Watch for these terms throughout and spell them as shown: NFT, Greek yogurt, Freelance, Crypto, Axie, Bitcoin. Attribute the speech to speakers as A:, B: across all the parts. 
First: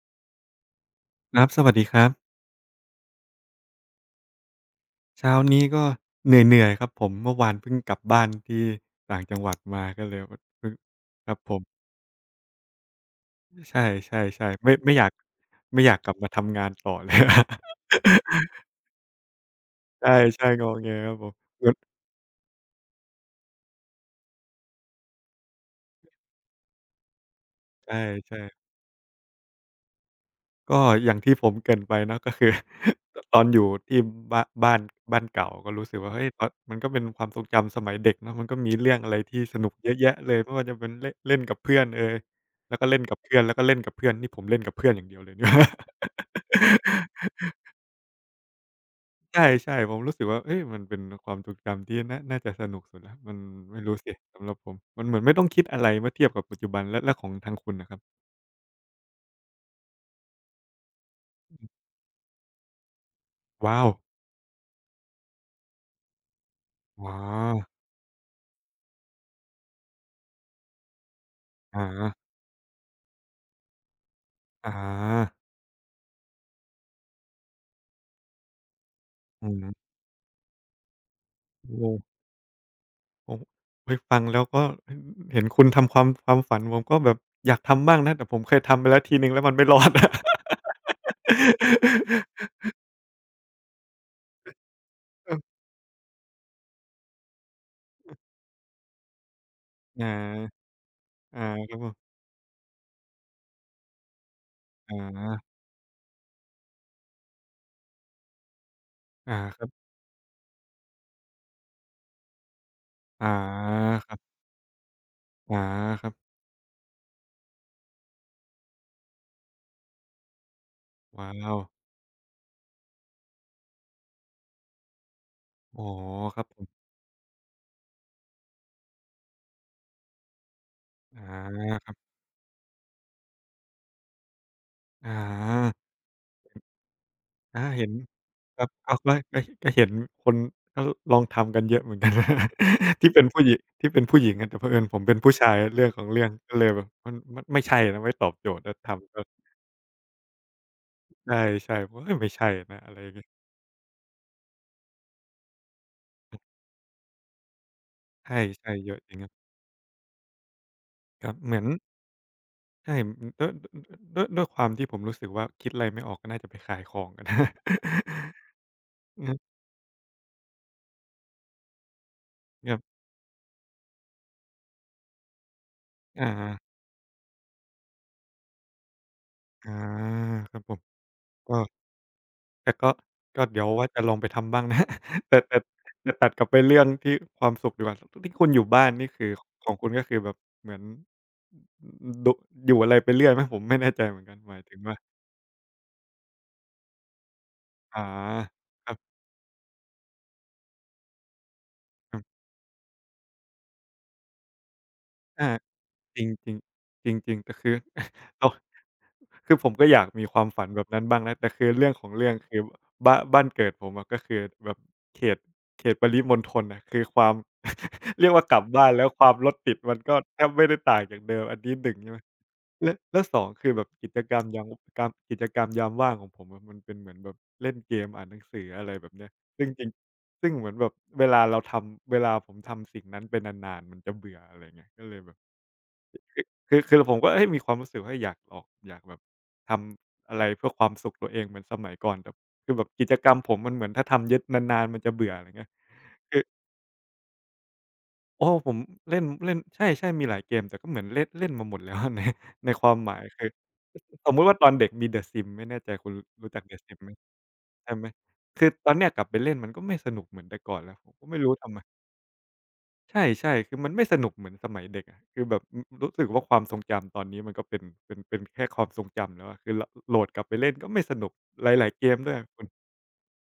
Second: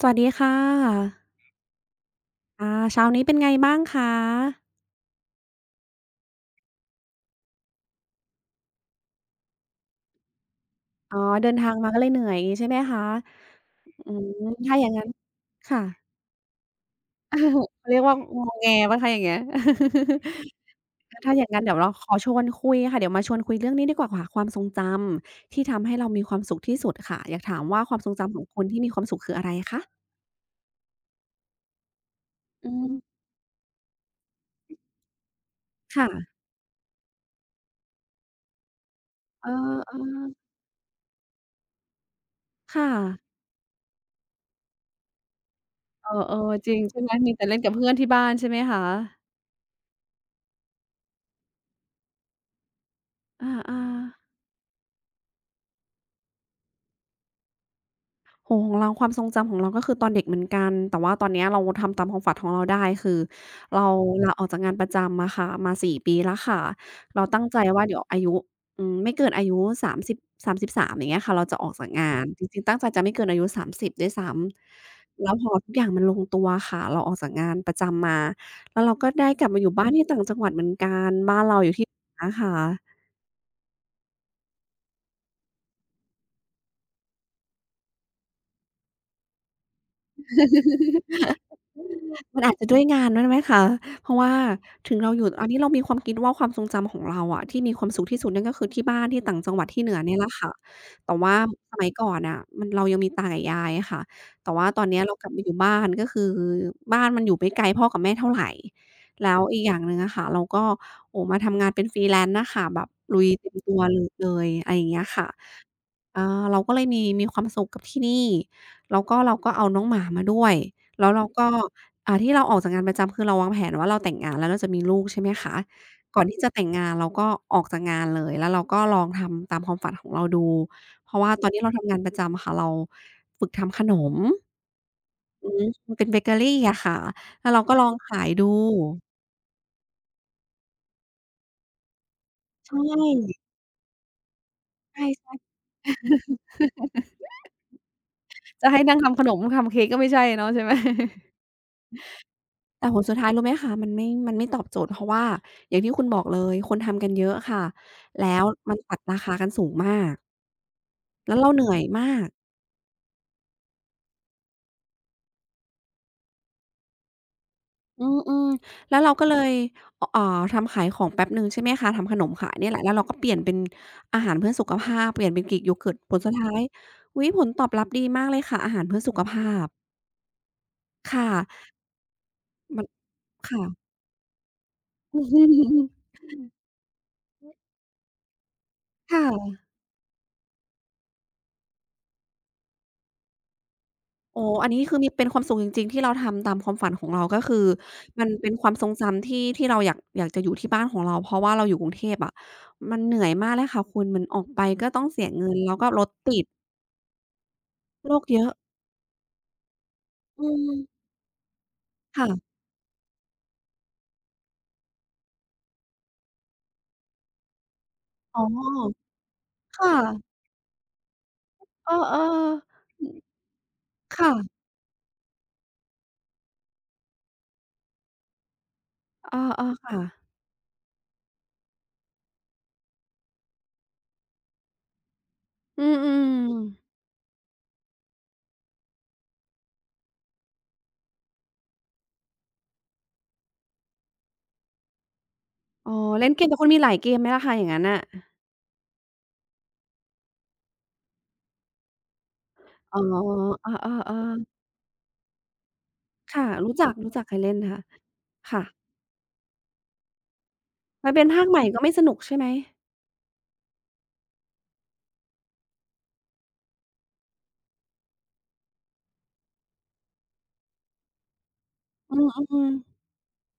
A: สวัสดีค่ะ
B: ครับสวัสดีครับ
A: อาเช้านี้เป็นไงบ้างคะ
B: เช้านี้ก็เหนื่อยๆครับผมเมื่อวานเพิ่งกลับบ้านที่ต่างจังหวัดมาก็เลยแบบเพิ่ง
A: อ๋อ
B: ครับ
A: เดิ
B: ผ
A: น
B: ม
A: ทางมาก็เลยเหนื่อยอย่างงี้ใช่ไหมคะ
B: ใช
A: อื
B: ่
A: ม
B: ๆๆไม่
A: ถ้าอย่า
B: ไม่
A: ง
B: อ
A: งั้
B: ยา
A: น
B: ก
A: ค่ะ
B: ไม่อยากกลับมาทำงานต่อเลย
A: เขาเรียกว่างอ แงเปล่าคะอย่างเงี้ย
B: ใช่ๆงอแงครับผ ม
A: ถ้าอย่างงั้
B: เห
A: น
B: มือน
A: เดี๋ยวเราขอชวนคุยค่ะเดี๋ยวมาชวนคุยเรื่องนี้ดีกว่าค่ะความทรงจำที่ทำให้เรามีความสุขที่สุดค่ะอยากถามว่า
B: ใ
A: ความทรงจำข
B: ช่
A: องคุ
B: ๆ
A: ณที่มีความสุขคืออะไรคะ
B: ก็อย่างที่ผมเกริ่นไปเนาะก็คือ
A: อืม
B: ตอนอยู่ที่บ้านบ้านบ้านเก่าก็รู้สึกว่าเฮ้ย
A: ค่ะ
B: ตอนมันก็เป็นความทรงจำสมัยเด็กเนาะมันก็มีเรื่องอะไรที่
A: เ
B: สนุกเยอะแยะ
A: ออ
B: เลยไม่ว่าจะเป็นเล่นเล่นกับเพื่อนเอย
A: ๆ
B: แล้วก็
A: ค่ะ
B: เล่นกับเพื่อนแล้วก็เล่นกับเพื่อนนี่ผมเล่นกับเพื่อนอย่างเดียวเลยเนี่ย
A: เออๆจริงใช่ไหมมี แต่เล่นกับเพื่อนที่บ้านใช่ไหมคะ
B: ใช่ใช่ๆผมรู้สึกว่าเฮ้ยมันเป็นความทรงจำที่น่าจะสนุกสุดแล้วมัน
A: อ
B: ไม่
A: าๆ
B: รู้สิสำหรับผมมันเหมือนไม่ต้องคิดอะไรเมื่อเทียบกับปัจจุบันและของทางคุณน่ะครับ
A: โอ้โฮของเราความทรงจำของเราก็คือตอนเด็กเหมือนกันแต่ว่าตอนเนี้ยเราทำตามความฝันของเราได้คือ
B: ว้า
A: เรา
B: ว
A: ลาออกจากงานประจำอะค่ะมาสี่ปีแล้วค่ะ
B: อ๋อ
A: เราตั้งใจว่าเดี๋ยวอายุอืมไม่เกินอายุสามสิบสามสิบสามอย่างเงี้ยค่ะเราจะออก
B: อา
A: จากงานจริงๆตั้งใจจะไม่เกินอายุสามสิบด้วยซ้
B: อ
A: ำแล้
B: า
A: วพอทุกอย่างมันลงตัวค่ะเราออกจากงานประจำมาแล้วเราก็ได้ก
B: อื
A: ลับมาอยู่บ้าน
B: ม
A: ที่ต่างจังหวัดเหมือนกันบ้านเราอยู่ที่ เหนือค่ะ
B: โอ้โฮเฮ้ยฟังแล้วก็เห็นเห็นคุณทำความฝันผมก็แบบอยากทำบ้างนะแต่ผมเคยทำไปแล้วทีหนึ่งแล้วมันไม่รอด
A: มันอาจจะด้วยงานด้วยไหมคะเพราะว่าถึงเราอยู่
B: เออ
A: อันนี้เรามีความคิดว่าความทรงจำของเราอะที่มีความสุขที่สุดนั่นก็คือที่บ้านที่ต่างจังหวัดที่เหนื อ
B: อา
A: เนี่ยแหละค่ะแต่ว่า
B: อาค
A: ส
B: รับผ
A: มัยก่อ
B: ม
A: นน่ะมันเรายังมีตากับยายอะค่ะแต่ว่าตอน
B: อ
A: เนี้ยเรากลับมาอ
B: า
A: ยู่บ้านก็คือบ้านมันอยู่ไม่ไกลพ่อกับแม่เท่าไร
B: อา
A: แล้ว
B: ค
A: อีก
B: รั
A: อย่าง
B: บ
A: หนึ่งอะค่ะเราก็โอ้โฮมาทำงานเป็น Freelance น่ะค่ะแบบลุ
B: อา
A: ยเต็มตัวล
B: ครั
A: เล
B: บ
A: ยอะไรอย่างเงี้ยค่ะ
B: อาครับ
A: อาเราก็เลยมีความสุขกับที่นี่แล้วก็เราก็เอาน้องหมามาด้วยแล้วเรา
B: ว้า
A: ก็
B: ว
A: อ่าที่เราออกจากงานประจำคือเราวางแผนว่าเราแต่งงานแล้วเราจะมีลูกใช่ไหมคะ
B: อ๋อ
A: ก่อน
B: ค
A: ที่
B: รับ
A: จะ
B: ผ
A: แต่ง
B: ม
A: งานเราก็ออกจากงานเลยแล้วเราก็ลองทำตามความฝันของเราดูเพราะ
B: อา
A: ว่าตอนที่เรา
B: ค
A: ทำ
B: รั
A: งาน
B: บ
A: ประจำอะค่ะเราฝึกทำขนม
B: อ
A: อืม
B: า
A: มันเป็นเบเกอรีอะค่ะแล้ว
B: อา
A: เราก็ล
B: เห็
A: อ
B: น
A: งขายดู
B: ครับอ้าวก็เห็นคนก็ลองทำกันเยอะเหมือนกัน
A: ใช่
B: ที่เป็นผู้หญิที่เป็นผู้หญิงอะแต่เผอิญผม
A: ใช่
B: เป็นผู้ชายเรื่องของเรื่องก็เลยแบบมันไม่ใช่นะไม่ตอบโจท
A: ๆ
B: ย์
A: จะ
B: แล้ว
A: ให้นั่ง
B: ทำก็
A: ทำขนมทำเค้กก็ไม่ใช่เนาะใช่ไหม
B: ใช่ๆผมว่าเฮ้ยไม่ใช่นะ
A: แต่
B: อะไร
A: ผล
B: อย่า
A: สุ
B: ง
A: ด
B: งี้
A: ท้ายรู้ไหมคะมันไม่ตอบโจทย์เพราะว่าอย่างที่คุณบอกเลยคนทำกันเยอะค่ะแล้
B: ใช
A: ว
B: ่
A: มัน
B: ๆเย
A: ตั
B: อะ
A: ด
B: จริ
A: รา
B: งครั
A: คา
B: บ
A: กันสูงมาก
B: ครับ
A: แล้วเรา
B: เหมื
A: เห
B: อน
A: นื่อยมาก
B: ใช่อือด้วยความที่ผมรู้สึกว่าคิดอะไรไม่ออกก็น่าจะไปขายของกัน
A: อืมๆแล้วเรา
B: อื
A: ก็
B: อ
A: เลยอเอ่อทำขายของแป๊บหนึ่งใช่ไหมคะทำขนมขายเนี่ย
B: ค
A: แห
B: รั
A: ละแล้
B: บ
A: วเราก็เปลี่ยนเป็นอาหารเพื่อสุขภาพเปลี่ยนเป็น Greek yogurt ผลสุดท้า
B: อา
A: ยอุ๊ยผลตอบรับดีมากเลยค่ะอาหารเพื่อสุขภาพ
B: อาครับผม
A: ค
B: ก็
A: ่ะ
B: แต่
A: มัน
B: ก็
A: ค่ะ
B: เดี๋ยวว่าจะลองไปทำบ้างนะ แต่แต่ แต่ตัดกลับไปเรื่องที่ความสุขดีกว่าที่คุณอยู่บ้านนี่คือ
A: ค่ะ
B: ของคุณก็คือแบบเหมือนอดอยู่อะไรไปเรื่อยไหมผมไม่แน่ใจเหมือนกัน
A: อ๋อ
B: หมาย
A: อัน
B: ถึง
A: นี้คื
B: ว่า
A: อมีเป็นความสุขจริงๆที่เราทำตามความฝันของเราก็คือ
B: อ๋อ
A: มันเป็นความท
B: ค
A: ร
B: รั
A: ง
B: บ
A: จำที่เราอยากจะอยู่ที่บ้านของเราเพราะว่าเราอยู่กรุงเท
B: ค
A: พ
B: รับ
A: อะมันเหนื่อยมากเลยค่ะคุณมันออกไปก็ต้องเสียเงิ
B: อา
A: นแล้วก็รถ
B: จริง
A: ติด
B: จริงจริงๆแต่คือ
A: โรคเย
B: เรา
A: อะ
B: คือผมก็อยากมีควา
A: อื
B: มฝันแบบนั้น
A: ม
B: บ้างนะแต่คือเรื่องของเรื่อง
A: ค่ะ
B: คือบ้านบ้านเกิดผมอะก็คือแบบเขตเขตปริมณฑลนะคือความ เรียก
A: อ๋อ
B: ว่ากลับบ้านแล้วความรถติด
A: ค
B: มันก็
A: ่ะ
B: แทบไม่ได้ต่างจากเดิมอันนี้ห
A: เอ
B: นึ่
A: อ
B: งใช่ไหม
A: ๆ
B: และแล้ว2คือแบบ
A: ค่ะ
B: กิจกรรมยามว่างของผมอะมันเป็นเหมือนแบบเล่นเกมอ่านหนังสืออะไรแบบเนี้ย
A: เออ
B: ซึ่งจ
A: ๆ
B: ริง
A: ค่ะ
B: ซึ่งเหมือนแบบเวลาผมทำสิ่งนั้นเป็นนานๆมันจะเบื่ออะไรเงี้ยก็เลยแบบ
A: อืม
B: คือ
A: ๆ
B: คือคผมก็เฮ้ยมีความรู้สึกว่าอยากออกอยากแบบทำอะไรเพื่อความสุขตัวเองเหมือนสมัยก่อนแต่คือแบบกิจกรรมผมมันเหมือนถ้าทำเยอะนานๆมันจะเบื่ออะไรเงี้ย
A: อ๋อเล่น
B: คื
A: เก
B: อ
A: มแต่คุณมีหลายเกมไหมล่ะคะอย่างงั้นน่ะ
B: โอ้ผมเล่นเล่นใช่ๆมีหลายเกมแต่ก็เหมือนเล่นเล่นมาหมดแล้ว ในความ
A: อ๋อ
B: หมายคือ
A: เออ
B: สม
A: ๆ
B: มุติว่าต
A: ๆ
B: อนเด็กมี The Sims ไม่แน่ใจคุณ
A: ค่ะ
B: รู้จัก
A: รู้
B: The
A: จัก
B: Sims ไหม
A: รู้จักเคยเล่นค่ะ
B: ใช่ไหม
A: ค่ะ
B: คือตอนเนี้ยกลับไปเล่นมันก็ไม่สนุกเหมือนแต่ก่อนแล้วผ
A: มัน
B: ม
A: เป็
B: ก็
A: น
B: ไม่
A: ภาค
B: รู้
A: ใหม่
B: ทำ
A: ก็
B: ไม
A: ไม่สนุกใช่ไหม
B: ใช่ๆคือมันไม่สนุกเหมือนสมัยเด็กอะคือแบบอือรู้สึกว่าความทรงจำตอนนี้มันก็เป็นแค่ความทรงจำแล้วอะคือเราโหลดกลับไปเล่นก็ไม่สนุกหลายๆเก
A: อื
B: มด้วยอะคุณ
A: ม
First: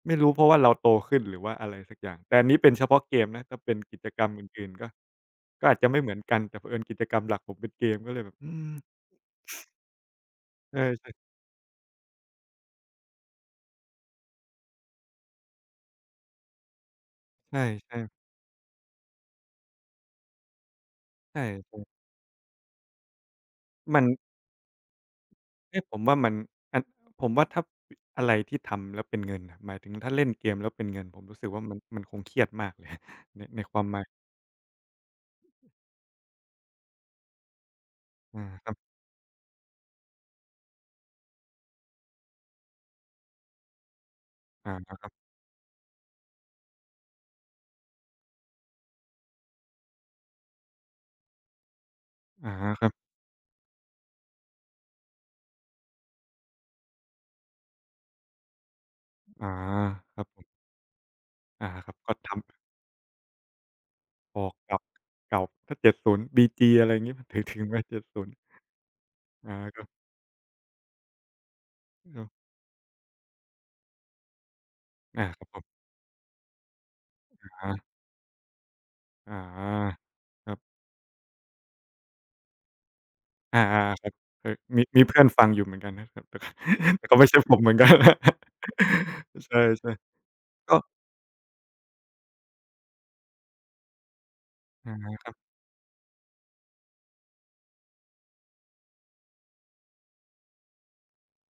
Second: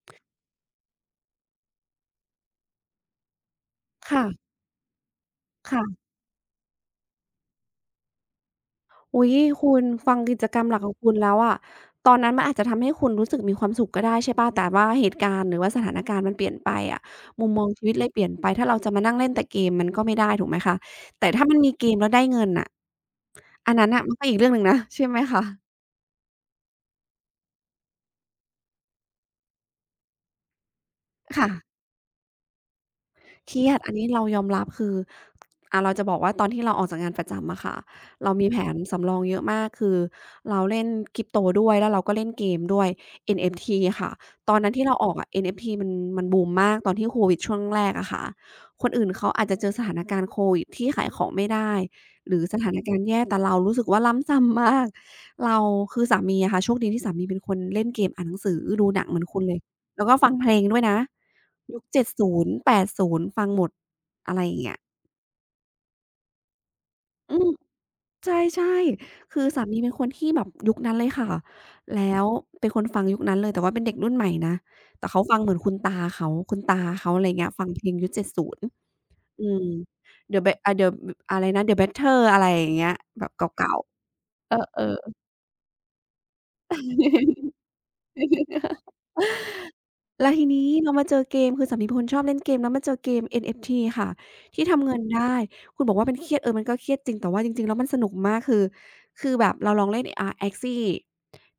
B: ไม่รู้เพราะว่าเราโตขึ้นหรือว่าอะไรสักอย่างแต่อันนี้เป็นเฉพาะเกมนะถ้าเป็นกิจ
A: ๆ
B: กรรมอ
A: ค่ะ
B: ื่นๆก็ก็อาจจะไม่
A: ค่ะ
B: เหมือนกันแต่เผอิญกิจกรรมหลักผมเป็นเกมก็เลยแบบอืม
A: อุ๊ยคุณฟังกิจกรรมห
B: เอ
A: ลั
B: อ
A: กของคุณ
B: ใช
A: แล้วอะตอนนั้นมันอาจจะทำให้คุณรู้สึกมีความสุขก็ได้ใช่เปล่าแต่ว่าเหตุการณ์หรือว่าสถานการณ์มันเปลี่ยนไปอะมุม
B: ่
A: มองชีวิ
B: ใช่
A: ตเลยเปลี่ยน
B: ๆ
A: ไป ถ้าเราจะมานั่งเล่นแต่เกมมันก็ไม่ได้ถูกไหมคะแต่
B: ใช
A: ถ้ามันมีเก
B: ่
A: มแล้วได้เงินน่ะอันนั้น
B: ๆมั
A: น่ะ
B: น
A: มันก็อีกเรื่องหนึ่งนะใช่ไหมคะ
B: เอ๊ะผมว่ามันอันผมว่าถ้าอะไรที่ทำแล้วเป็นเงินน่ะหมายถึงถ้าเล่นเกมแล้วเป็นเงินผมรู้สึกว่ามั
A: ค่ะ
B: นมันคงเครียดมากเลย ใน
A: เค
B: ใน
A: รีย
B: ค
A: ด
B: วาม
A: อัน
B: หมา
A: นี้เรา
B: ย
A: ยอมรับคืออ่าเราจะบอกว่าตอนที่เราออกจากงานประจำอะค่ะเรา
B: อา
A: มีแผ
B: ครับ
A: นสำรองเยอะมากคือเราเล่น Crypto ด้วยแล้วเราก็เล่นเกมด้วย NFT ค่ะตอนนั้
B: อา
A: นที่เรา
B: ค
A: อ
B: รั
A: อ
B: บ
A: กอะ NFT มันบูมมากตอนที่โควิดช่วงแรกอะค่ะคนอื่นเขาอาจจะเจอสถานการณ์โควิดที่ขายของไม่ได้หรือ
B: อา
A: สถาน
B: ครั
A: การ
B: บ
A: ณ์แย่แต่เรารู้สึกว่าล้ำซ้ำมากเราคือสามีอะค่ะโชคดีที่สามีเป็นคนเล่นเกมอ่านหนังสือดูหนังเหมือนคุณ
B: อา
A: เลย แล้วก็
B: ครับ
A: ฟัง
B: ผ
A: เพลง
B: ม
A: ด้วยนะ
B: อา
A: ยุค
B: ครับก็ท
A: 70 80ฟังหมดอะ
B: ำอ
A: ไร
B: อ
A: อ
B: ก
A: ย่างเงี้ย
B: เก่าเก่าถ้า70 BG อะไรงี้
A: อื
B: ถึง
A: ม
B: ถึงไหม 70?
A: ใช่ๆคือ
B: อา
A: สามี
B: ครับ
A: เป็นคนที่แบบยุคนั้นเลยค่ะแล้
B: ครั
A: ว
B: บ
A: เป็นคนฟังยุคนั้นเลยแต่ว่าเป็นเด็กรุ่นใหม่นะแต่เขา
B: อา
A: ฟั
B: ค
A: ง
B: รับ
A: เหมื
B: ผ
A: อนคุณ
B: ม
A: ตาเขาคุณตาเขาอะไรอย่างเงี้ยฟัง
B: อา
A: เพลงยุคเจ็ดศูนย์
B: อ
A: อืม
B: า
A: The
B: ค
A: Be
B: รับ
A: The อะไรนะ The Beatles อะไรอย่างเงี้ยแบบ
B: อา
A: เก่า
B: ๆครับเอ
A: ๆ
B: อ
A: เอ
B: มี
A: อ
B: มีเพื่อ
A: ๆ
B: นฟังอยู่เหมือนกันนะครับแต่แต่ก็ไม่ใช่ผมเหมือนกัน ใช่
A: แล้วทีนี้
B: ๆก็
A: เรามาเจอเกมคือสามีเป็นคนชอบเล่นเกมแล้วมาเจอเกม NFT ค่ะที่ทำเงินได้
B: อา
A: คุณบอกว่ามันเครียดเออมันก็เครียดจริงแต่ว่าจริงๆแล้วมันสนุกมากคือคือแบบเราลองเล่นAxie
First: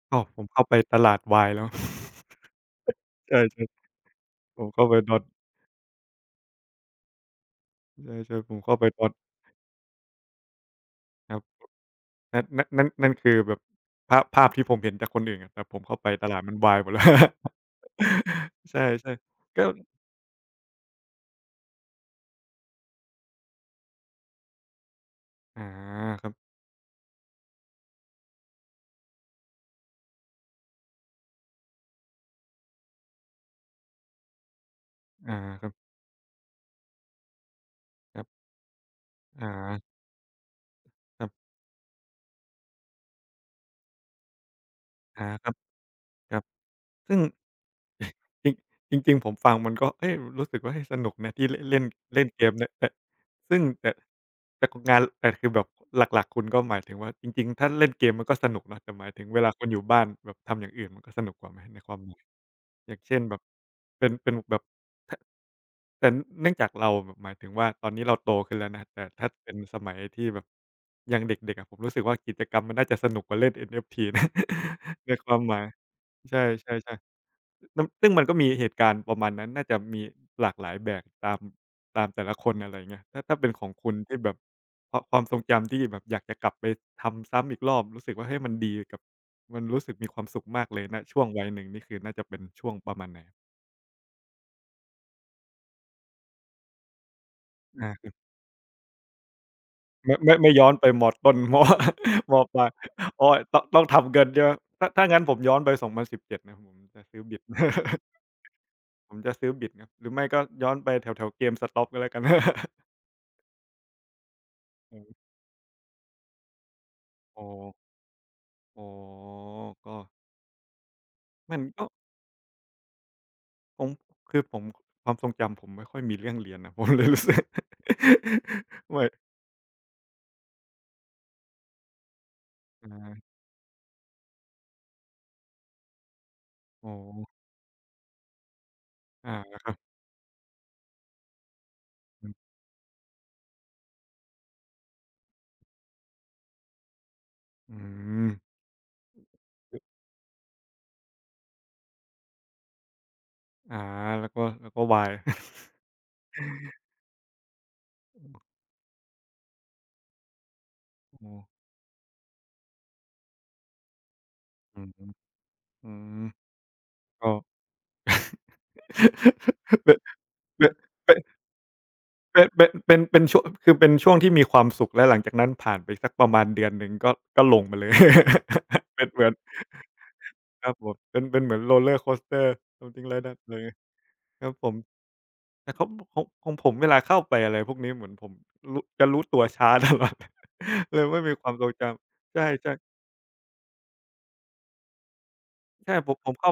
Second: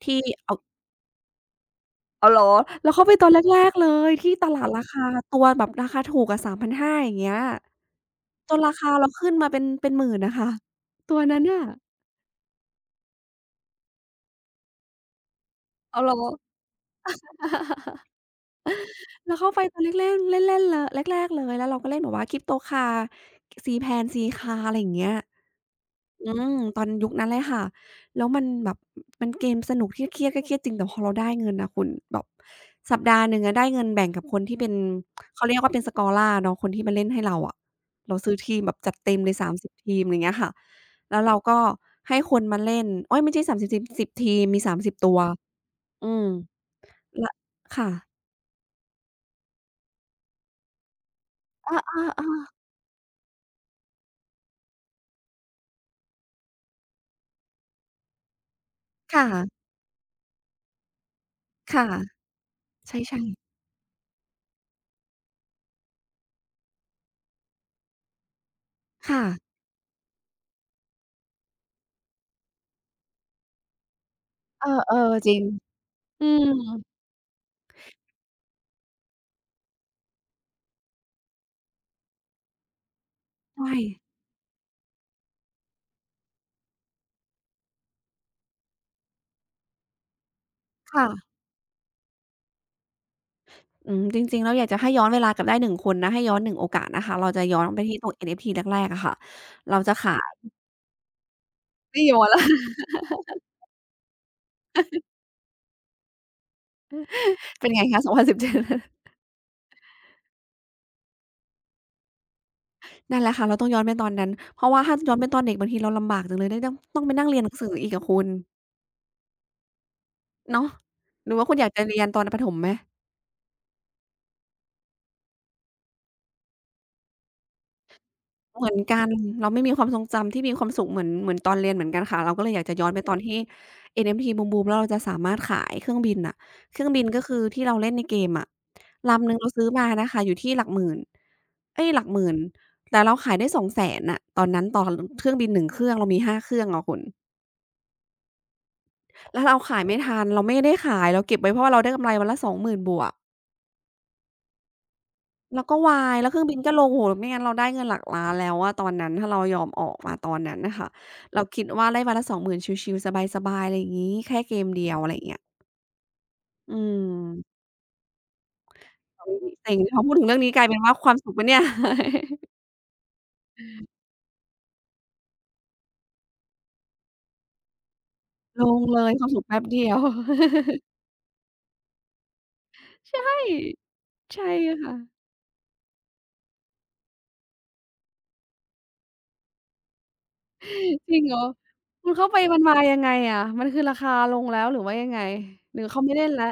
A: ที่
B: อ้าวผม
A: เอา
B: เข้าไปตลาดวายแล้ว
A: อ้าวเหรอเราเข้าไปต อน
B: ใช่
A: แรกๆเลยที่ต
B: ๆผ
A: ลาด
B: ม
A: รา
B: เข้าไป
A: คา
B: ดอน
A: ตัวแบบราคาถูกอะ3,500อย่างเงี้ย
B: ใช่ๆผ
A: จ
B: ม
A: นรา
B: เข้าไป
A: คา
B: ตอ
A: เรา
B: น
A: ขึ้นมาเป็น1 0 0 0นอะค่ะตัว
B: ครับ
A: นั้นน่ะ
B: นั่นคือแบบภาพที่ผมเห็นจากคนอื่นอะแต่ผมเข้า
A: อ้าว
B: ไป
A: เหรอ
B: ตลาดมันวายหมดแล้ว ใช่
A: เรา เข้า
B: ๆ
A: ไป
B: ก็
A: ตอนแรกๆเล่นๆเลยแรกๆเลยแล้วเราก็เล่นแบบว่า c r y p t o c u r n c ซีแพนซีคาอะไรอย่างเงี้ย
B: อาครั
A: อื
B: บ
A: มตอนยุคนั้นเลยค่ะ แล้วมันแบบมันเกมสนุกที่เครียดก็เครียดจริงแต่พอเราได้เงินน่ะคุณแบบสัปดาห์หนึ่งอะได้เงินแบ่งกับคนที่เป็น
B: อา
A: เขาเรียก
B: ครั
A: ว่า
B: บ
A: เป็น Scholar เนาะคนที่มาเล่นให้เราอะเรา
B: ครั
A: ซื้อ
B: บ
A: ทีมแบบจัดเต็มเลย30
B: อา
A: ทีมอย่างเงี้ยค่ะแล้
B: ค
A: ว
B: รั
A: เรา
B: บ
A: ก็ให้คนมาเล่นโอ๊ยไม่ใช่30ทีมสิบทีมมี30ตัว
B: อาครับ
A: อืม
B: ครับ ซึ่ง
A: ละค่ะ
B: จริงจริงๆผมฟังมันก็เฮ้ยรู้สึกว่าเฮ้ยสนุกนะที่เล่น
A: อ
B: เล่น
A: า
B: เล่นเก
A: ๆๆ
B: มเนี่ยแต่ซึ่งแต่แต่ของงานแต่คือแบบหลักๆคุณก็หมายถึงว่าจริงๆถ้าเล่นเกมมันก็สนุกเนาะแต่หมาย
A: ค
B: ถึงเวลาคุ
A: ่ะ
B: ณอยู่บ้านแบบทำอย่างอื่นมันก็สนุกกว่าไหม
A: ค
B: ในความหมาย
A: ่ะ
B: อ
A: ใช
B: ย่างเช่
A: ่
B: นแบบ
A: ๆ
B: เป็นแบบถแต่เนื่องจากเราแบบหมายถึงว่าตอนนี้เราโตขึ้นแล้วนะแต่
A: ค่ะ
B: ถ้าเป็นสมัยที่แบบยังเด็กๆอะผมรู้สึกว่ากิจกรรมมันน่าจะสนุกกว่าเล่น NFT นะ
A: เออ
B: ในค
A: ๆจ
B: วา
A: ริ
B: ม
A: ง
B: หมาย
A: อื
B: ใช
A: ม
B: ่ๆๆ ซึ่งมันก็มีเหตุการณ์ประมาณนั้นน่าจะมีหลากหลายแบบตามแต่ละคนอะไรเงี้ยถ้าเป็นข
A: ใช่
B: องคุณที่แบบความทรงจำที่แบบอยากจะกลับไปทำซ้ำอีกรอบรู้สึกว่าเฮ้ยมันดีกับมันรู้สึกมีความสุขมากเลยณ
A: ค่ะ
B: ช่วงวัยหนึ่งนี่คือน่าจะเป็นช่วงประมาณไหน
A: อืมจริงๆแล้วอยากจะให้ย้อนเวลากลับได้หนึ่งคนนะให้ย้อนหนึ่งโอกาสนะคะเราจะย้อนไปที่ตร
B: อา
A: ง NFT แรกๆอะค่ะเราจะขา
B: ไม่
A: ย
B: ไม่ย้อนไปมต้น
A: ไม่ย้อน
B: ม
A: แล้ว
B: ปลายอ๋อต้องทำเงินใช่ไหมถ้างั้นผมย้อนไป2017นสิบเจ็ดนะผมจะซื้อบิต
A: เป็นไงคะสองพันสิบเจ็ด
B: ผ มจะซื้อบิตครับหรือไม่ก็ย้อนไปแถวๆ GameStop ก็แล้วกัน
A: นั่นแหละค่ะเราต้องย้อนไปตอนนั้นเพราะว่าถ้า
B: อื
A: ย้อนไป
B: ม
A: ตอนเด็กบางทีเราลำบากจังเลยได้ต้องต้องไปนั่งเรีย
B: อ๋
A: น
B: อ
A: หนังสืออีกอะคุณ
B: อ๋อก็
A: เนาะหรือว่าคุ
B: มั
A: ณ
B: น
A: อยากจะ
B: ก็
A: เรียนตอนประถมไหม
B: ผมคือผมความทรงจำผมไม่ค่อยมีเรื่องเรียนนะ ผมเลยรู้สึก
A: เหมือน กั
B: ไม่
A: นเราไม่มีความทรงจำที่มีความสุขเหมือนเหมือนตอนเรียนเหมือนกันค่ะเราก็เลยอยากจะย้อนไปตอน
B: อา
A: ที่ NMT บูมๆแล้วเราจะสามารถขายเครื่องบินน่ะเครื่อ
B: อ๋อ
A: งบินก็คือที่เราเล่นในเกมอะลำห
B: อา
A: นึ่งเรา
B: ค
A: ซื้อ
B: รับ
A: มานะคะอยู่ที่หลักหมื่นเอ๊ยหลักห
B: อื
A: มื่น
B: ม
A: แต่เราขายได้สองแสนน่ะตอนนั้นตอนเครื่องบินหนึ่งเครื่องเรามีห้าเครื่องอะคุณ
B: อืม
A: แล้วเราขายไม่ทันเราไม่ได้ขายเราเก็บไว้เพราะว่าเราได้กำไรวันละสองหมื่นบวก
B: อาแล้วก็วาย
A: แล้วก็วายแล้วเครื่องบินก็ลงโอ้โฮไม่งั้นเราได้เงินหลัก
B: โอ้
A: ล้านแล้วอะตอนนั้นถ้าเรายอมออกมาตอนนั้นน่ะค่ะเรา
B: โฮ
A: คิดว่าได้วันละสองหมื่นชิลๆสบายๆอะไรอย่างงี้แค่เกม
B: อืม
A: เดียวอะไรอย่างเงี้ย
B: อืม
A: อื
B: ก็
A: ม เซ็ง
B: เป็
A: พ
B: น
A: อพูดถึงเรื่องนี้กลายเป็นว่าควา
B: เป็
A: ม
B: น
A: สุขปะเนี่ย
B: เป็ นเป็นเป็นเป็นเป็นช่วงคือเป็นช่วงที่มีความสุขและหลังจากนั้นผ่านไปสักประมาณเดือนหนึ่งก็ลงมาเลย
A: ลง เล
B: เป็น
A: ย
B: เห
A: ค
B: มือ
A: วาม
B: น
A: สุขแป๊บเดียว
B: ครับผ มเป็นเหมือน roller coaster something like that
A: ใช่
B: เลย ค
A: ใช่
B: รับผม
A: ค่ะ
B: แต่เขาของผมเวลาเข้าไปอะไรพวกนี้เหมือนผมรู้จะรู้ตัวช้า ตลอดเลย
A: จริ
B: ไม่
A: ง
B: มี
A: เหรอ
B: ความทรงจ
A: คุณเข้า
B: ำ
A: ไป
B: ใช
A: มัน
B: ่
A: มายังไงอะมันคือราคาลงแล้วหรือว่ายังไงหรือ
B: ๆใช่
A: เขา
B: ผ
A: ไม่
B: ม
A: เล่
B: ผ
A: น
B: ม
A: แล้ว
B: เข้า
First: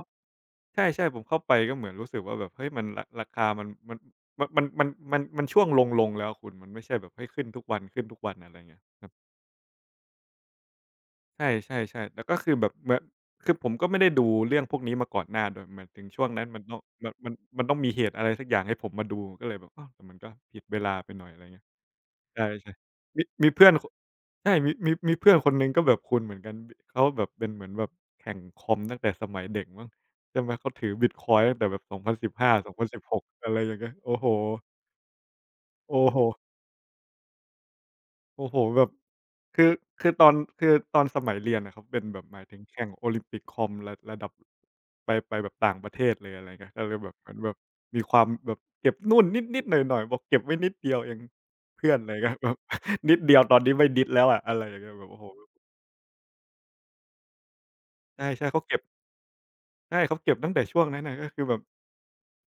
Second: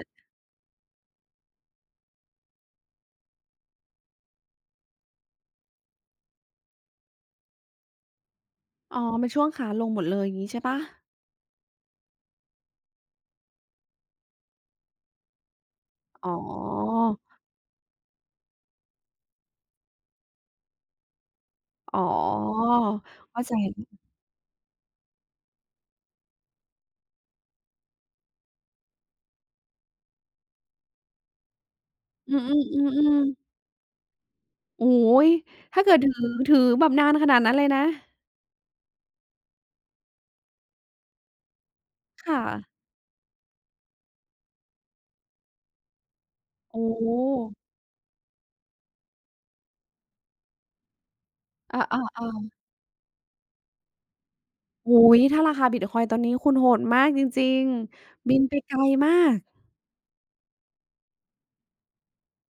B: ใช่ๆผมเข้าไปก็เหมือนรู้สึกว่าแบบเฮ้ยมันราคามันช่วงลงๆแล้วอะคุณมันไม่ใช่แบบให้ขึ้นทุกวันขึ้นทุกวันอะไรเงี้ย
A: อ๋อ
B: ครับ
A: มันช่วงขาลงหมดเลยอย่างงี้ใช่เปล่า
B: ใช่ๆๆแล้วก็คือแบบเหมือนคือผมก็ไม่ได้ดูเรื่องพวกนี้มาก่อนหน้าด้วยหมายถึงช่ว
A: อ๋
B: ง
A: อ
B: นั้นมันต้องมันต้องมีเหตุอะไรสักอย่างให้ผมมาดูก็เลยแบบอ้าวแต่มันก็ผิดเวลาไปหน่อยอะไรเงี้ย
A: อ๋อ
B: ใช่ๆมี
A: เข้า
B: มี
A: ใจ
B: เพื่อนคใช่มีเพื่อนคนหนึ่งก็แบบคุณเหมือนกันเขาแบบเป็นเหมือนแบบแข่งคอมตั้งแต่สมัยเด็กมั้งใช่ไหมเขาถือบิตคอยน์ตั้งแต่แบบ
A: อื
B: 2015
A: ม
B: 2016
A: ๆๆ
B: องพันสิบหกอะ
A: ๆ
B: ไรอย่างเงี้ยโอ้โฮ
A: โอ้โฮถ้าเกิด
B: โอ้
A: ถือ
B: โฮ
A: ถือแบบนานขนาดนั้นเลยนะ
B: โอ้โฮแบบคือคือตอนคือตอนสมัยเรียนอะครับเป็นแบบห
A: ค่ะ
B: มายถึงแข่งโอลิมปิกคอมระดับไปแบบต่างประเทศเลยอะไรเงี้ยก็
A: โอ้
B: เลย
A: โฮ
B: แบบเหมือนแบบมีความแบบเก็บนู่นนิดๆหน่อยๆบอกเก็บไว้นิดเดียวเอง
A: อ
B: เพื่อน
A: า
B: อะไรเงี้ยแบ
A: ๆ
B: บ นิดเดียวตอนนี้ไม่นิดแล้วอะอะไรอย่าง
A: ๆ
B: เงี้
A: โอ้
B: ยแบบ
A: โฮ
B: โอ้โฮ
A: ถ้าราคาบิตคอยน์ตอนนี้คุณโหดมากจริง
B: ใช
A: ๆบิน
B: ่ๆ
A: ไปไกลมาก
B: เขาเก็บตั้งแต่ช่วงนั้นน่ะก็คือแบบ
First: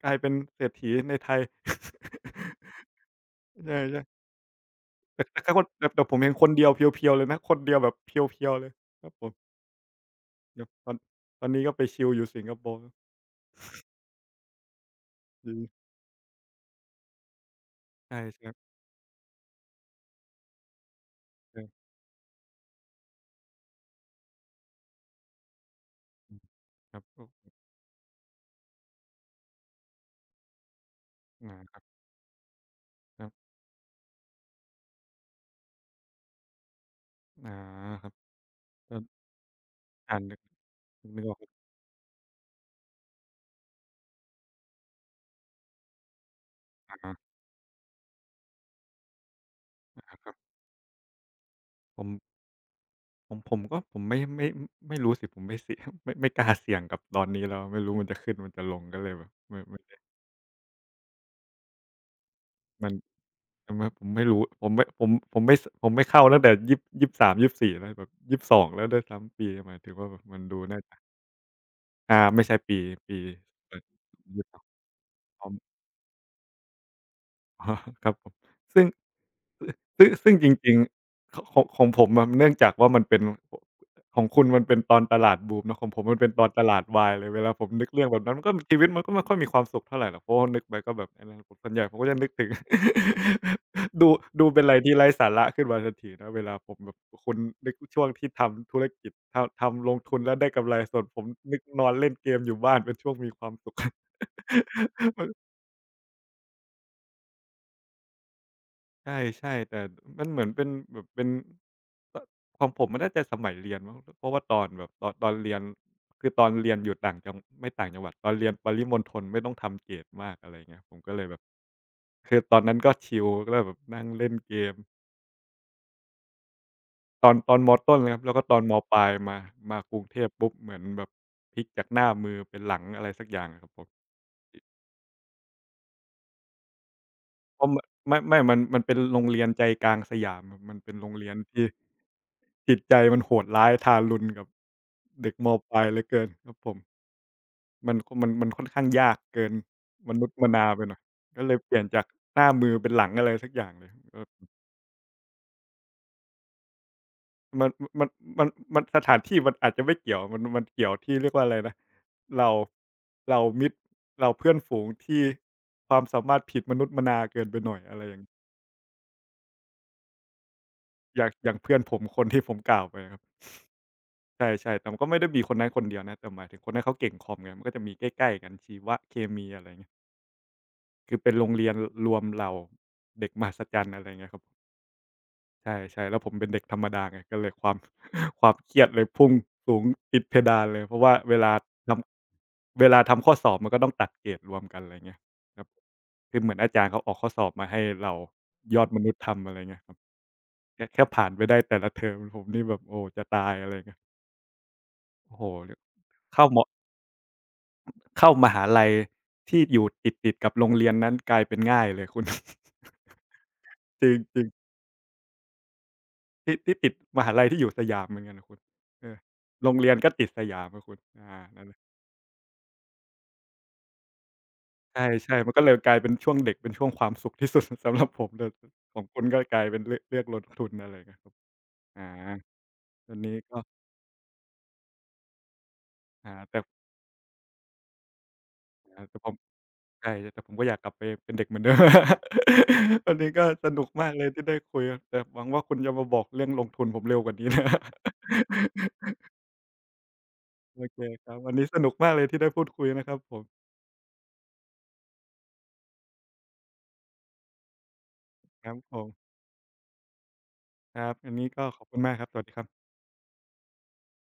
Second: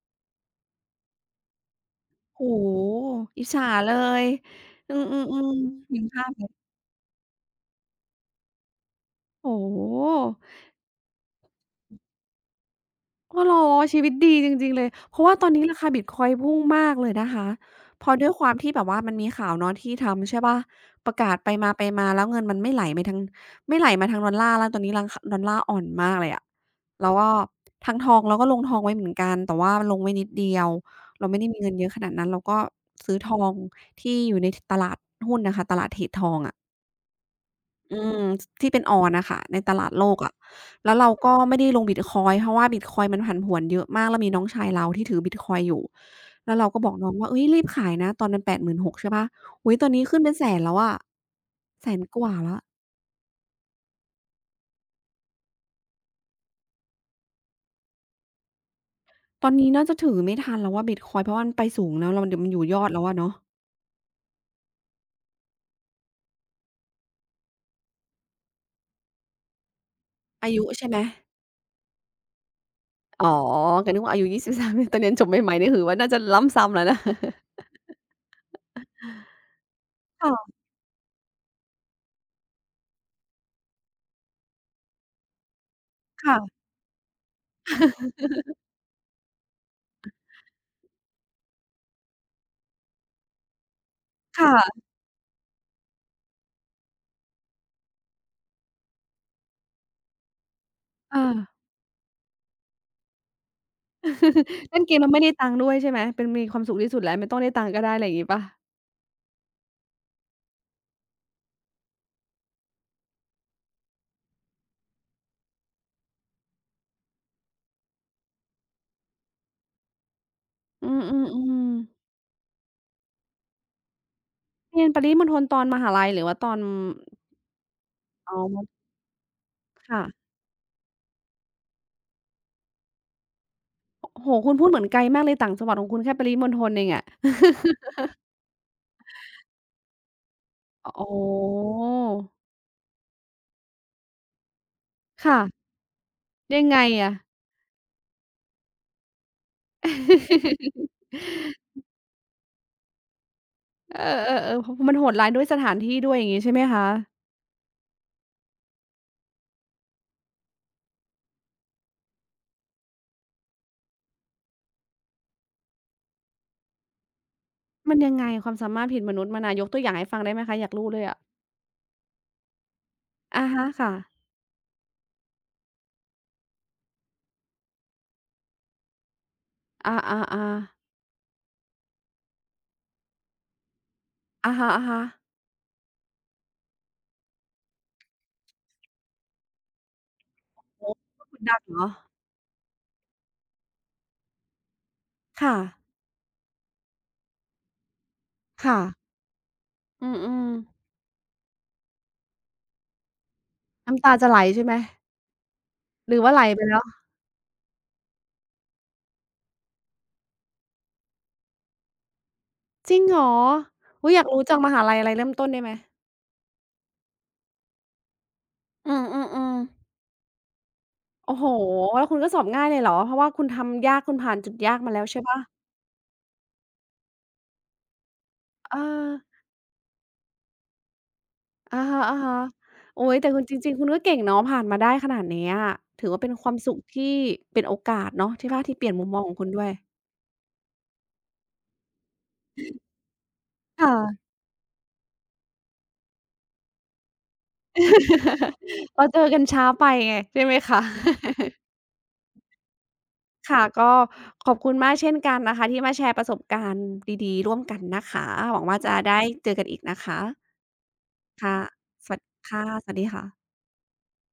B: กลายเป็นเศรษฐีในไทย
A: โอ้โฮอิจฉา
B: ใช
A: เล
B: ่ๆ
A: ย อื
B: แต่
A: ม
B: แต่
A: ๆ
B: แต่
A: ๆเห็
B: แต่
A: น
B: ผม
A: ภา
B: เห็
A: พ
B: นค
A: เล
B: นเดี
A: ย
B: ยวเพียวๆเลยนะคนเดียวแบบเพียวๆเลยครับผม
A: โอ้โฮ
B: เนาะตอนนี้ก็ไปชิลอยู่สิงคโปร์
A: อ้อเหรอชีวิตดีจริงๆเลยเพราะว่าตอน
B: อื
A: นี้
B: ม
A: ราคาบิตคอยน์พุ่งมากเลยนะคะเพอ
B: ใช่
A: ด้วย
B: ๆค
A: ค
B: รั
A: วา
B: บ
A: มที่แบบว่ามันมีข่าวเนาะที่ทำใช่เปล่าประกาศไปมาไป
B: ใช่
A: มาแล้วเงินมันไม่ไหลไปทางไม่ไหลมาทางดอลลาร์แล้วตอนนี้รังคดอลลาร์อ่อนมากเลย
B: อืม
A: อะ
B: ครับ
A: แล้ว
B: ก็
A: ก็ทางทองเราก็ลงทองไว้เหมือนกันแต่ว่าลงไว้นิดเดียวเราไม่ได้
B: อา
A: มีเงิ
B: ค
A: น
B: รั
A: เย
B: บ
A: อะขนาดนั้นเราก็ซื้อ
B: ครั
A: ทอ
B: บ
A: งที่อยู่ในทตลาดหุ้นน่ะค่ะตลาดเทรดทองอะ
B: อา
A: อื
B: ครับ
A: มที่เป็นอ
B: ก็
A: อนน่ะค่ะในตลาดโล
B: อ่า
A: ก
B: น
A: อะ
B: นึก
A: แล้วเรา
B: นึกอ
A: ก็
B: อก
A: ไม่ได้ลงบิตคอยน์เพราะว่าบิตคอยน์มันผันผวนเยอะมากแล้วมีน้องชายเราที่ถือบิตคอยน์อยู่แล้วเราก็บอกน้อ
B: อา
A: งว่าเฮ้ยรีบขายนะตอนนั้นแปดหมื่นหกใช่เปล่าอุ๊ยตอนนี้
B: อา
A: ขึ้น
B: ค
A: เป็
B: รั
A: น
B: บ
A: แสนแล้วอะแส
B: ผ
A: น
B: ม
A: กว่าแล้ว
B: ผมผมก็ผมไม่ไม่ไม่รู้สิผมไม่เสี่ย งไม่กล้าเสี่ยงกับตอนนี้แล้วไม่รู้มันจะขึ้นมันจะลงก็เลยแบบ
A: ตอนนี้
B: ไม่
A: น่าจะถือไม่ทันแล้วอะบิตคอยน์เพราะว่ามันไปสูงแล้วแล้วมันเดี๋ยวมันอยู่ยอ
B: มั
A: ด
B: น
A: แล้วอะเนาะ
B: มันผมไม่รู้ผมไม่ผมผมไม่สผมไม่เข้าตั้งแต่ยี่บยี่บ3ี่บสี่แล้วแบบยี่บสองแล้วด้วยซ้ำปีหมายถึงว่าแบบมัน
A: อา
B: ดู
A: ยุ
B: น่า
A: ใช่
B: จะ
A: ไหม
B: อ่าไม่ใช่ปีปี
A: อ๋อ
B: เอ่อ
A: ก็นึกว่าอายุ23ตอนเรียนจบให
B: 2
A: ม่ๆนี่ถือว่าน่าจะล้ำซ้ำแล้วนะ
B: อ๋อครับผมซึ่งซึ่งจ
A: ค่ะ
B: ริงๆของผมอะเนื่องจากว่ามันเป็นของคุณมันเป็นตอนตลาดบูมเนาะของผมมันเป็นตอนต
A: ค่ะ
B: ลาดวายเลยเวลาผมนึกเรื่องแบบนั้นมันก็ชีวิตมันก็ไม่ค่อยมีความสุขเท่าไรหรอกเพราะว่านึกไปก็แบบไอ้นั่นผมส่วนใหญ่ผมก็จะนึกถึง ดูดูเป็นอะไร
A: ค่ะ
B: ที่ไร้สาระขึ้นมาทันทีนะเวลาผมแบบคุณนึกช่วงที่ทำธุรกิจทำลงทุนแล้วได้กำไรส่วนผ
A: เอ
B: ม
A: อ
B: นึกนอนเล่นเกมอยู่บ้านเป็นช่วงมีความสุข
A: เล่นเกมแล้ว ไม่
B: มัน
A: ได้ตังค์ด้วยใช่ไหมเป็นมีความสุขที่สุดแล้วไม่ต้องได้ตังค์ก็ได้อะไรอย่างงี้เปล่า
B: ใช่ๆแต่มันเหมือนเป็นแบบเป็นตของผมมันน่าจะสมัยเรียนมั้งเพราะว่าตอนแบบตอนตอนเรียนคือตอนเรียนอยู่ต่างจังหวัดตอนเรียนปริมณฑลไม่ต้องทำเกรดมากอะไรอย่างเงี้ย
A: อื
B: ผมก็เลยแบบ
A: มๆ
B: คือตอนนั้นก็ชิลก็แบบนั่งเล่นเก
A: ๆ
B: ม
A: เรียนปริมณฑลตอนมหาลัยหรือว่าตอน
B: ตอนมต้นเลยครับแล้
A: อ๋
B: วก็ตอนม
A: อ
B: ปลายมามากรุ
A: ค่ะ
B: งเทพปุ๊บเหมือนแบบพลิกจากหน้ามือเป็นหลังอะไรสักอย่างอะครับผม
A: โอ้โฮคุณพูดเหมือนไกลมากเลยต่างจังหวัดของคุณแค่ปริมณฑลเองอะ
B: เพราะมันไม่ไม่มันมันเป็นโรงเรียนใจกลางสยามมันเป็น
A: อ๋อ
B: โรงเรียนที่ จิตใจมันโหดร้ายทารุณกับเด็กม
A: ค่ะ
B: ปลายเหลือเกินครับ
A: ยั
B: ผ
A: ง
B: ม
A: ไงอะ
B: มันมันค่อนข้างยากเกินมนุษย์มนาไปหน่อย ก็เลยเปลี่ยนจากหน้ามือเป็นหลังอะไรสักอย่างเลย
A: เอ
B: เออ
A: อๆๆพมันโหดร้ายด้วยสถานที่ด้วยอย่างงี้ใช่ไหมคะ
B: มันมันมันมันสถานที่มันอาจจะไม่เกี่ยวมันเกี่ยวที่เรียกว่าอะไรนะเราเรามิตรเราเพื่อนฝูงที่ความสามารถผิดมนุษย์มนาเกินไปหน่อย
A: มั
B: อะ
A: น
B: ไร
A: ยังไงความสามารถผิดมนุษย์มันอะยกตัวอย่างให้ฟังได้ไหมคะอยากรู้เลยอะ
B: อย่างเพื่อนผมคนที่ผมกล่าวไปอะครับ
A: อะฮะค่ะ
B: ใช่ๆแต่มันก็ไม่ได้มีคนนั้นคนเดียวนะแต่หมายถึงคนนั้นเขาเก่งคอมไงมันก็จะมีใกล้ๆกันชีวะเคมีอะไรเงี้ย
A: อาๆๆ
B: คือเป็นโรงเรียนรวมเหล่าเด็กมหัศจรรย์อะไรเงี้ยครับ
A: อะฮะๆ
B: ใช่ๆแล้วผมเป็นเด็กธรรมดาไงก็เลยความ ความเครียดเลยพุ่งสูงติดเพดานเลย
A: โอ้
B: เพราะว่า
A: โฮกดดันเหรอ
B: ทเวลาทำข้อสอบมันก็ต้องตัดเกรดรวมกันอะไรเงี้ย
A: ค่ะ
B: ครับคือเหมือนอาจารย์เขาออกข้อสอบมาให้เราย
A: ค่ะ
B: อดมนุษย์ทำอะไรเงี้ยครับ
A: อืม
B: แค่ผ่านไปได้แต่ละเทอมผมนี่แบบโอ้จะตายอะไร
A: ๆ
B: เงี้ย
A: น้ำตาจะไหลใช่ไหม
B: โอ้โฮ
A: หรือว่าไหล
B: เข้าม
A: ไปแล้ว
B: เข้ามหาลัยที่อยู่ติดๆกับโรงเรียนนั้นกลายเป็นง่ายเลยคุณ
A: จริงเหรอ
B: จ
A: อุ๊ยอยากรู้
B: ริง
A: จั
B: ๆ
A: งมหาลัยอะไรเริ่มต้นได้ไหม
B: ที่ติดมหาลัยที่อยู่สยามเหมือนกันอะคุณ
A: อื
B: เออ
A: มๆ
B: โรงเรีย
A: ๆ
B: นก็ติดสยามอะคุณ
A: โอ้
B: อา
A: โฮ
B: นั่นแหละ
A: แล้วคุณก็สอบง่ายเลยเหรอ เพราะว่าคุณทำยากคุณผ่านจุดยากมา
B: ใ
A: แล้วใช่เป
B: ช่
A: ล่า
B: ๆมันก็เลยกลายเป็นช่วงเด็กเป็นช่วงความสุขที่สุด สำหรับผมแต่
A: เอ
B: ของ
A: อ
B: คุณก็กลายเป็นเลือกลดทุนอะไรเงี้ยครับ
A: อะฮ
B: อา
A: ะๆ
B: ต
A: โอ๊
B: อ
A: ย
B: น
A: แต่
B: นี้
A: คุณจ
B: ก็
A: ริงๆคุณก็เก่งเนาะผ่านมาได้ขนาดเนี้ยถือว่าเป็
B: อา
A: นความ
B: แต่
A: สุขที่เป็นโอกาสเนาะที่ว่าที่เปลี่ยน
B: อา
A: มุมม
B: แต่
A: อง
B: ผ
A: ข
B: ม
A: องคุณด้วย
B: ใช่แต่ผมก็อยากกลับไปเป็นเด็กเหมือน เดิม วันนี้ก็สนุกมากเล
A: ค่ะ
B: ยที่ได้คุยแต่หวังว่าคุณจะมาบอกเรื่องลงทุนผมเร็วกว่านี้นะ
A: เรา เจอกันช้าไปไงใช่ไหมคะ
B: โอเคครับวัน นี้สนุกมากเลยที่ได้พูดคุยนะครับผม
A: ค่ะก็ขอบคุณมากเช่นกันนะคะที่มาแชร์ประสบการณ์ดีๆร่วมกันนะคะหวั
B: ค
A: ง
B: รับ
A: ว่า
B: ผ
A: จะได้
B: ม
A: เจอกันอีกนะคะ
B: ครับอันนี้
A: ค่ะ
B: ก็ขอบคุณ
A: ส
B: มาก
A: วัส
B: ครับสวัสดีค
A: ค่ะ
B: รับ
A: สวัสดีค่ะ